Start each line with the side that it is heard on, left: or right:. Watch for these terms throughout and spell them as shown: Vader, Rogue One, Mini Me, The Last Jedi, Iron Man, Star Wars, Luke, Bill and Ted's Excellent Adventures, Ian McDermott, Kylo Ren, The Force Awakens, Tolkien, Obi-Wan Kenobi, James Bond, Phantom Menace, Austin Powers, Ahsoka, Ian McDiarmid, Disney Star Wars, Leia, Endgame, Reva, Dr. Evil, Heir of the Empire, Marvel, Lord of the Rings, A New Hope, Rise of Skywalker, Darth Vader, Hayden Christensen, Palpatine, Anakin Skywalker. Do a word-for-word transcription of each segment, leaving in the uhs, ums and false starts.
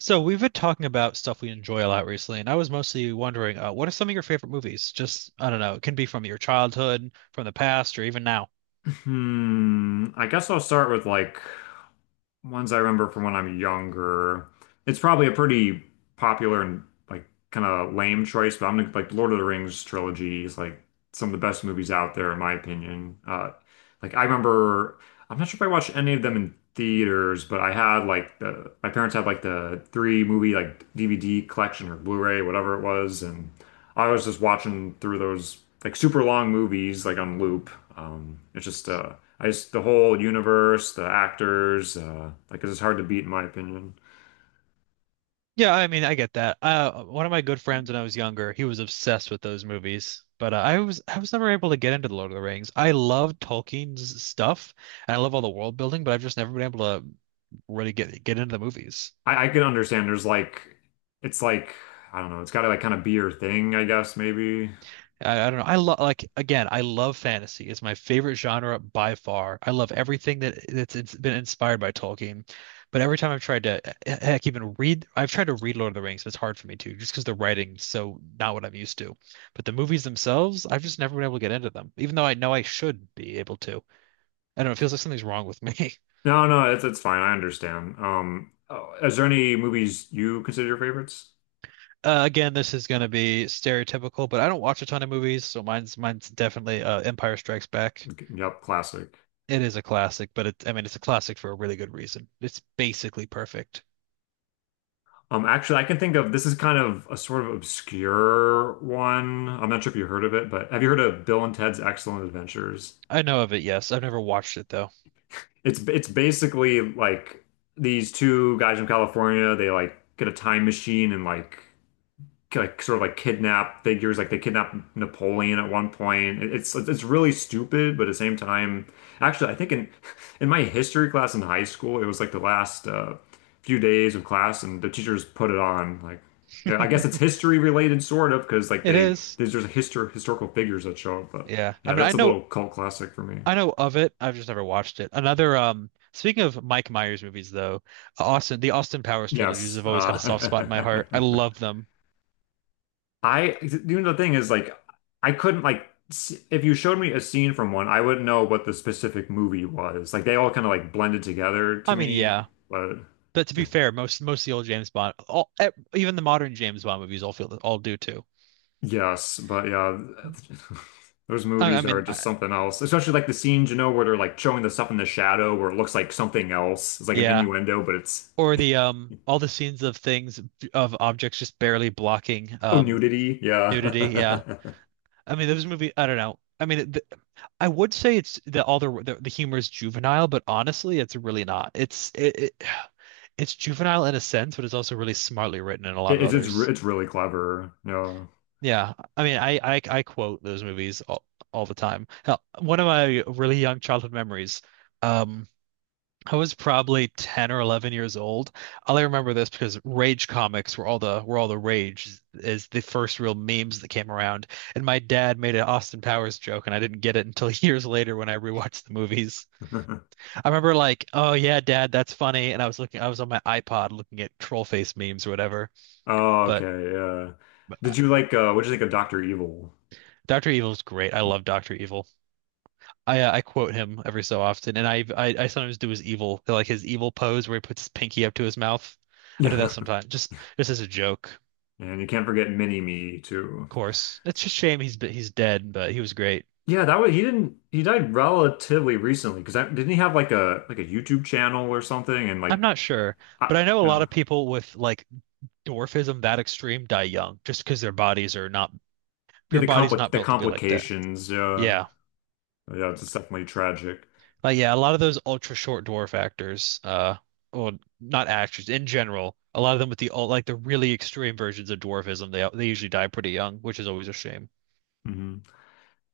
right: So we've been talking about stuff we enjoy a lot recently, and I was mostly wondering, uh, what are some of your favorite movies? Just, I don't know, it can be from your childhood, from the past, or even now.
left: Hmm. I guess I'll start with like ones I remember from when I'm younger. It's probably a pretty popular and like kind of lame choice, but I'm gonna like Lord of the Rings trilogy is like some of the best movies out there in my opinion. Uh, like I remember, I'm not sure if I watched any of them in theaters, but I had like the my parents had like the three movie like D V D collection or Blu-ray, whatever it was, and I was just watching through those like super long movies like on loop. Um, it's just uh, I just the whole universe, the actors, uh, like it's just hard to beat in my opinion.
right: Yeah, I mean, I get that. Uh, one of my good friends when I was younger, he was obsessed with those movies, but uh, I was I was never able to get into The Lord of the Rings. I love Tolkien's stuff, and I love all the world building, but I've just never been able to really get get into the movies.
left: I, I can understand there's like it's like I don't know, it's gotta like kind of be your thing, I guess maybe.
right: I, I don't know. I love like again, I love fantasy. It's my favorite genre by far. I love everything that that's it's been inspired by Tolkien. But every time I've tried to heck even read I've tried to read Lord of the Rings, but it's hard for me to, just because the writing's so not what I'm used to. But the movies themselves, I've just never been able to get into them, even though I know I should be able to. I don't know, it feels like something's wrong with me.
left: No, no, it's it's fine. I understand. Um, oh, is there any movies you consider your favorites?
right: Uh, again, this is gonna be stereotypical, but I don't watch a ton of movies, so mine's mine's definitely uh, Empire Strikes Back.
left: Yep, classic.
right: It is a classic, but it, I mean, it's a classic for a really good reason. It's basically perfect.
left: Um, actually, I can think of this is kind of a sort of obscure one. I'm not sure if you heard of it, but have you heard of Bill and Ted's Excellent Adventures?
right: I know of it, yes. I've never watched it though.
left: It's it's basically like these two guys from California, they like get a time machine and like like sort of like kidnap figures, like they kidnap Napoleon at one point. It- It's it's really stupid, but at the same time, actually, I think in in my history class in high school, it was like the last uh, few days of class, and the teachers put it on. Like, yeah, I guess it's history related, sort of, because like
right: It
left: they
right: is.
left: there's just histor historical figures that show up. But
right: Yeah. I
left: yeah,
right: mean, I
left: that's a
right: know.
left: little cult classic for me.
right: I know of it. I've just never watched it. Another um speaking of Mike Myers movies though, Austin the Austin Powers trilogies
left: Yes.
right: have always had a soft spot in my
left: Uh,
right: heart. I love them.
left: I, you know, the thing is, like, I couldn't, like, s- if you showed me a scene from one, I wouldn't know what the specific movie was. Like, they all kind of, like, blended together to
right: I mean,
left: me.
right: yeah.
left: But
right: But to be fair, most most of the old James Bond, all e- even the modern James Bond movies all feel all do too.
left: yes, but yeah, those
right: I, I
left: movies are
right: mean,
left: just
right: I,
left: something else. Especially, like, the scenes, you know, where they're, like, showing the stuff in the shadow where it looks like something else. It's like an
right: yeah.
left: innuendo, but it's,
right: Or the um all the scenes of things of objects just barely blocking
left: oh,
right: um
left: nudity. Yeah.
right: nudity, yeah. I mean, this movie, I don't know. I mean, th I would say it's the all the, the the humor is juvenile, but honestly, it's really not. It's it, it it's juvenile in a sense, but it's also really smartly written in a lot
left: It,
right: of
left: it's, it's, re-
right: others.
left: it's really clever. No.
right: Yeah, I mean, I I, I quote those movies all, all the time. Hell, one of my really young childhood memories. Um, I was probably ten or eleven years old. All I remember this because Rage comics were all the were all the rage is the first real memes that came around. And my dad made an Austin Powers joke and I didn't get it until years later when I rewatched the movies. I remember like, "Oh yeah, Dad, that's funny." And I was looking. I was on my iPod looking at troll face memes or whatever.
left: Oh,
right: But
left: okay. Yeah.
right: uh,
left: Did you like, uh, what did you think of Doctor Evil?
right: doctor Evil's great. I love doctor Evil. I uh, I quote him every so often, and I, I I sometimes do his evil like his evil pose where he puts his pinky up to his mouth. I do that
left: Yeah.
right: sometimes, just just as a joke, of
left: And you can't forget Mini Me too.
right: course. It's just a shame he's he's dead, but he was great.
left: Yeah, that was he didn't he died relatively recently because didn't he have like a like a YouTube channel or something and like
right: I'm not sure,
left: I,
right: but I know a
left: you
right: lot
left: know,
right: of people with like dwarfism that extreme die young just because their bodies are not
left: the
right: your
left: the
right: body's
left: compli
right: not
left: the
right: built to be like that.
left: complications, uh
right: Yeah.
left: yeah, it's definitely tragic.
right: But yeah, a lot of those ultra short dwarf actors, uh, well, not actors in general, a lot of them with the ul- like the really extreme versions of dwarfism, they they usually die pretty young, which is always a shame.
left: Hmm.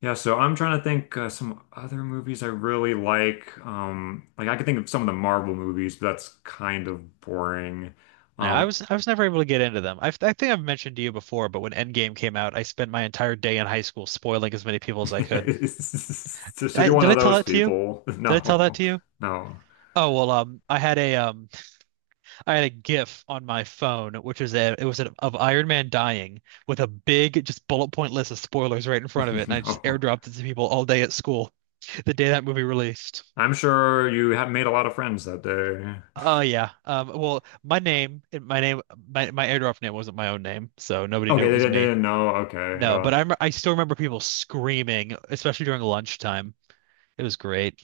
left: Yeah, so I'm trying to think uh, some other movies I really like. Um like I could think of some of the Marvel movies, but that's kind of boring.
right: Yeah, I
left: Um
right: was I was never able to get into them. I I think I've mentioned to you before, but when Endgame came out, I spent my entire day in high school spoiling as many people as I could.
left: so so
right: I,
left: you're
right: did
left: one of
right: I tell
left: those
right: that to you?
left: people.
right: Did I tell that
left: No.
right: to you?
left: No.
right: Oh well, um, I had a um. I had a GIF on my phone, which was a it was a, of Iron Man dying with a big just bullet point list of spoilers right in front of it, and I just
left: No.
right: airdropped it to people all day at school the day that movie released.
left: I'm sure you have made a lot of friends that day.
right: Oh yeah. Um, well, my name, my name, my my airdrop name wasn't my own name, so nobody knew
left: Okay,
right: it
left: they,
right: was
left: didn't- they
right: me.
left: didn't know. Okay,
right: No,
left: yeah.
right: but I'm I still remember people screaming, especially during lunchtime. It was great.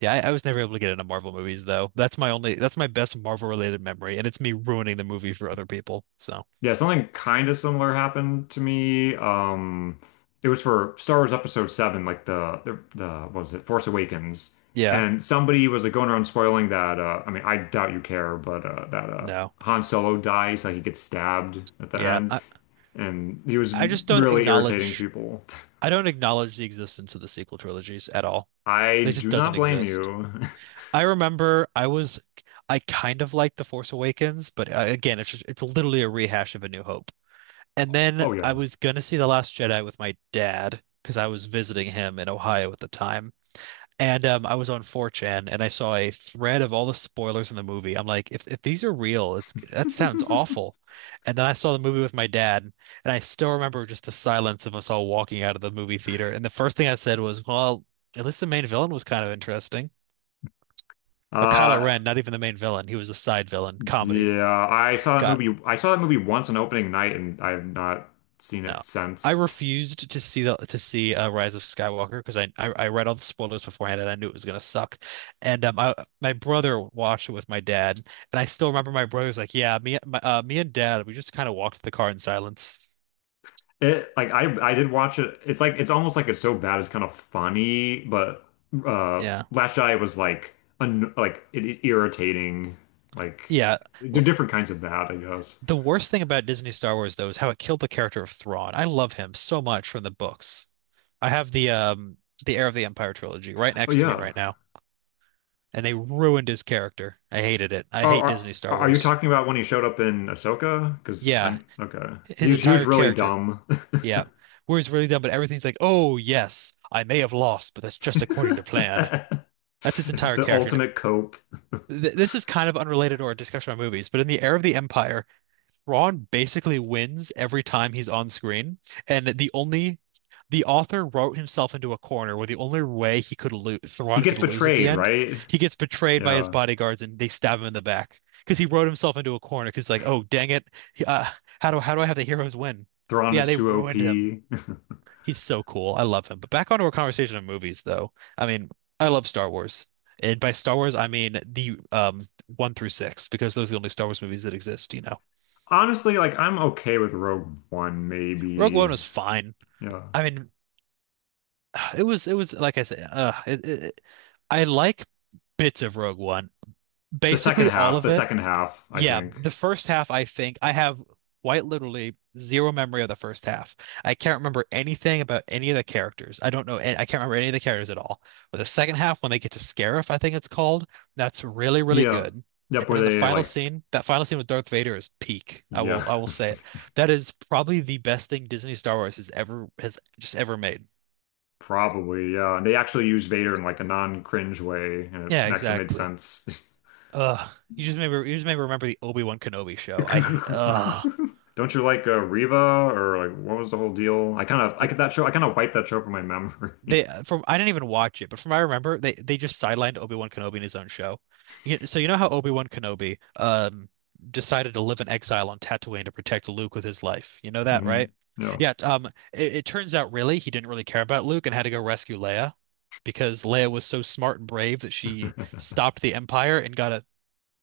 right: Yeah, I, I was never able to get into Marvel movies though. That's my only, that's my best Marvel related memory, and it's me ruining the movie for other people. So
left: Yeah, something kind of similar happened to me. Um, it was for Star Wars Episode seven, like the, the, the, what was it, Force Awakens.
right: yeah,
left: And somebody was like going around spoiling that, uh, I mean, I doubt you care, but uh, that uh,
right: no.
left: Han Solo dies, like he gets stabbed at the
right: Yeah,
left: end.
right: I,
left: And he was
right: I just don't
left: really irritating
right: acknowledge.
left: people.
right: I don't acknowledge the existence of the sequel trilogies at all. It
left: I
right: just
left: do
right: doesn't
left: not blame
right: exist.
left: you.
right: I remember I was I kind of liked The Force Awakens, but uh, again, it's just it's literally a rehash of A New Hope. And then
left: Oh,
right: I
left: yeah.
right: was gonna see The Last Jedi with my dad because I was visiting him in Ohio at the time. And um, I was on four chan and I saw a thread of all the spoilers in the movie. I'm like, if, if these are real, it's that sounds awful. And then I saw the movie with my dad, and I still remember just the silence of us all walking out of the movie theater. And the first thing I said was, well, at least the main villain was kind of interesting. But Kylo
left: Uh,
right: Ren, not even the main villain, he was a side villain, comedy.
left: Yeah, I saw that
right: Got
left: movie. I saw that movie once on opening night, and I have not seen it
right: no. I
left: since.
right: refused to see the to see uh, Rise of Skywalker because I, I I read all the spoilers beforehand and I knew it was gonna suck, and um I my brother watched it with my dad and I still remember my brother's like, yeah, me my, uh, me and Dad, we just kind of walked the car in silence.
left: It like I I did watch it. It's like it's almost like it's so bad it's kind of funny, but uh
right: Yeah,
left: Last Jedi was like un like it, it irritating. Like
right: yeah. L-
left: they're different kinds of bad, I guess.
right: the worst thing about Disney Star Wars though is how it killed the character of Thrawn. I love him so much from the books. I have the um the Heir of the Empire trilogy right
left: But
right: next to me
left: yeah.
right: right now, and they ruined his character. I hated it. I
left: Are,
right: hate
left: are
right: Disney Star
left: are you
right: Wars.
left: talking about when he showed up in Ahsoka? Because
right: Yeah,
left: I'm okay. He
right: his
left: was he was
right: entire
left: really
right: character.
left: dumb.
right: Yeah. Where it's really done, but everything's like, oh, yes, I may have lost, but that's just according to plan. That's his entire
left: The
right: character. And it,
left: ultimate cope.
right: th this is kind of unrelated or a discussion on movies, but in the era of the Empire, Ron basically wins every time he's on screen, and the only the author wrote himself into a corner where the only way he could lose,
left: He
right: Ron
left: gets
right: could lose at the
left: betrayed,
right: end,
left: right?
right: he gets betrayed by his
left: Yeah.
right: bodyguards and they stab him in the back because he wrote himself into a corner. Because like, oh dang it, uh, how do how do I have the heroes win?
left: Thrawn
right: But yeah,
left: is
right: they
left: too
right: ruined him.
left: O P.
right: He's so cool. I love him. But back onto our conversation of movies, though. I mean, I love Star Wars, and by Star Wars I mean the um one through six, because those are the only Star Wars movies that exist. You know,
left: Honestly, like I'm okay with Rogue One,
right: Rogue One
left: maybe.
right: was fine.
left: Yeah.
right: I mean, it was it was like I said, uh, it, it, I like bits of Rogue One.
left: The second
right: Basically all
left: half,
right: of
left: the
right: it.
left: second half, I
right: Yeah,
left: think.
right: the first half I think I have quite literally zero memory of the first half. I can't remember anything about any of the characters. I don't know an- I can't remember any of the characters at all. But the second half when they get to Scarif, I think it's called, that's really really
left: Yeah.
right: good. And
left: Yep, where
right: then the
left: they
right: final
left: like
right: scene, that final scene with Darth Vader is peak. I
left: yeah,
right: will I will say it. That is probably the best thing Disney Star Wars has ever has just ever made.
left: probably, yeah. And they actually used Vader in like a non-cringe way and it
right: Yeah,
left: actually made
right: exactly.
left: sense.
right: Ugh. You just maybe you just maybe remember the Obi-Wan Kenobi show. I hate. Ugh.
left: Don't you like uh, Reva or like what was the whole deal? I kind of I
right: They,
left: could that show, I kind of wiped that show from my
right: they
left: memory.
right: uh, from I didn't even watch it, but from what I remember, they they just sidelined Obi-Wan Kenobi in his own show. You- So you know how Obi-Wan Kenobi um decided to live in exile on Tatooine to protect Luke with his life. You know that,
left: Hmm.
right: right?
left: Yeah.
right: Yeah, um it, it turns out really he didn't really care about Luke and had to go rescue Leia because Leia was so smart and brave that she stopped the Empire and got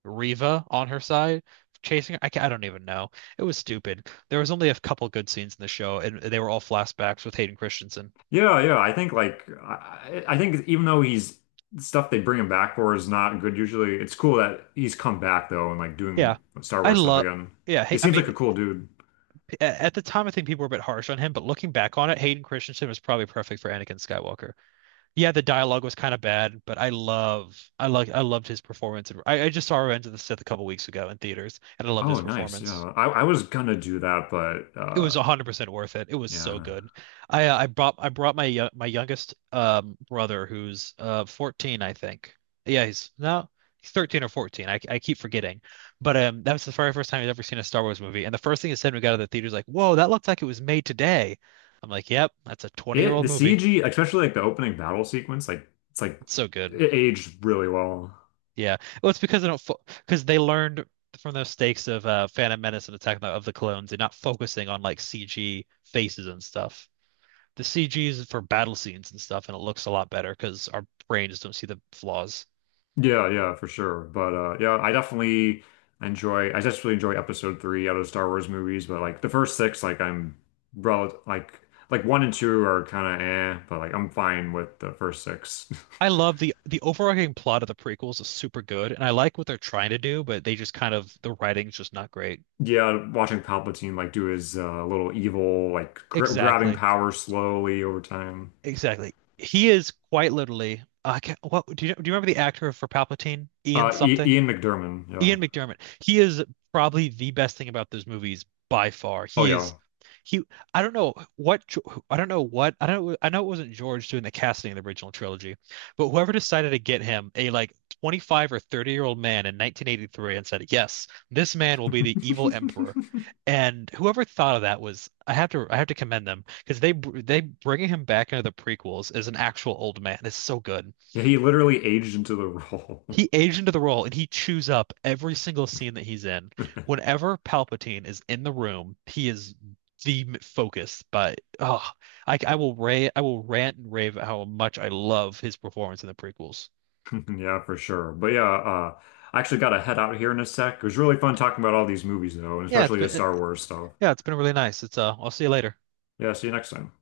right: Riva on her side chasing her. I, ca- I don't even know. It was stupid. There was only a couple good scenes in the show, and they were all flashbacks with Hayden Christensen.
left: Yeah, yeah. I think like I, I think even though he's stuff they bring him back for is not good usually, it's cool that he's come back though and like doing
right: Yeah,
left: Star
right: I
left: Wars stuff
right: love.
left: again.
right: Yeah,
left: He
right: hey, I
left: seems like
right: mean,
left: a cool dude.
right: a- at the time, I think people were a bit harsh on him, but looking back on it, Hayden Christensen was probably perfect for Anakin Skywalker. Yeah, the dialogue was kind of bad, but I love, I like, I loved his performance. I, I just saw Revenge of the Sith a couple weeks ago in theaters, and I loved
left: Oh,
right: his
left: nice.
right: performance.
left: Yeah. I, I was gonna do that, but
right: It
left: uh
right: was one hundred percent worth it. It was so
left: yeah.
right: good. I uh, I brought I brought my yo- my youngest um brother who's uh fourteen, I think. Yeah, he's no, he's thirteen or fourteen. I I keep forgetting. But um that was the very first time he's ever seen a Star Wars movie. And the first thing he said when we got out of the theater is like, "Whoa, that looks like it was made today." I'm like, "Yep, that's a
left: It
right: twenty-year-old
left: the
right: movie.
left: C G, especially like the opening battle sequence, like it's like
right: It's so good."
left: it aged really well.
right: Yeah. Well, it's because they don't fo because they learned from the mistakes of uh Phantom Menace and Attack of the of the Clones, and not focusing on like C G faces and stuff. The C G is for battle scenes and stuff, and it looks a lot better because our brains don't see the flaws.
left: Yeah, yeah, for sure. But uh yeah, I definitely enjoy I just really enjoy episode three out of Star Wars movies, but like the first six, like I'm rel like like one and two are kinda eh, but like I'm fine with the first six.
right: I love the the overarching plot of the prequels is super good, and I like what they're trying to do, but they just kind of the writing's just not great.
left: Yeah, watching Palpatine like do his uh, little evil like gr grabbing
right: Exactly,
left: power slowly over time.
right: exactly. He is quite literally. Uh, I can't, what do you do? You remember the actor for Palpatine, Ian
left: Uh I
right: something?
left: Ian McDiarmid, yeah.
right: Ian McDermott. He is probably the best thing about those movies by far.
left: Oh
right: He is
left: yeah.
right: he. I don't know what. I don't know what I don't. I know it wasn't George doing the casting of the original trilogy, but whoever decided to get him a like twenty-five or thirty year old man in nineteen eighty-three and said, "Yes, this man will be the evil emperor." And whoever thought of that was. I have to I have to commend them, because they br- they bringing him back into the prequels as an actual old man is so good.
left: Yeah, he literally aged into the role.
right: He aged into the role and he chews up every single scene that he's in. Whenever Palpatine is in the room, he is the m- focus. But oh, I, I will ra I will rant and rave at how much I love his performance in the prequels.
left: Yeah, for sure. But yeah, uh, I actually got to head out here in a sec. It was really fun talking about all these movies, though, and
right: Yeah, it's
left: especially the
right: been
left: Star
right: it-
left: Wars stuff.
right: yeah, it's been really nice. It's uh, I'll see you later.
left: Yeah, see you next time.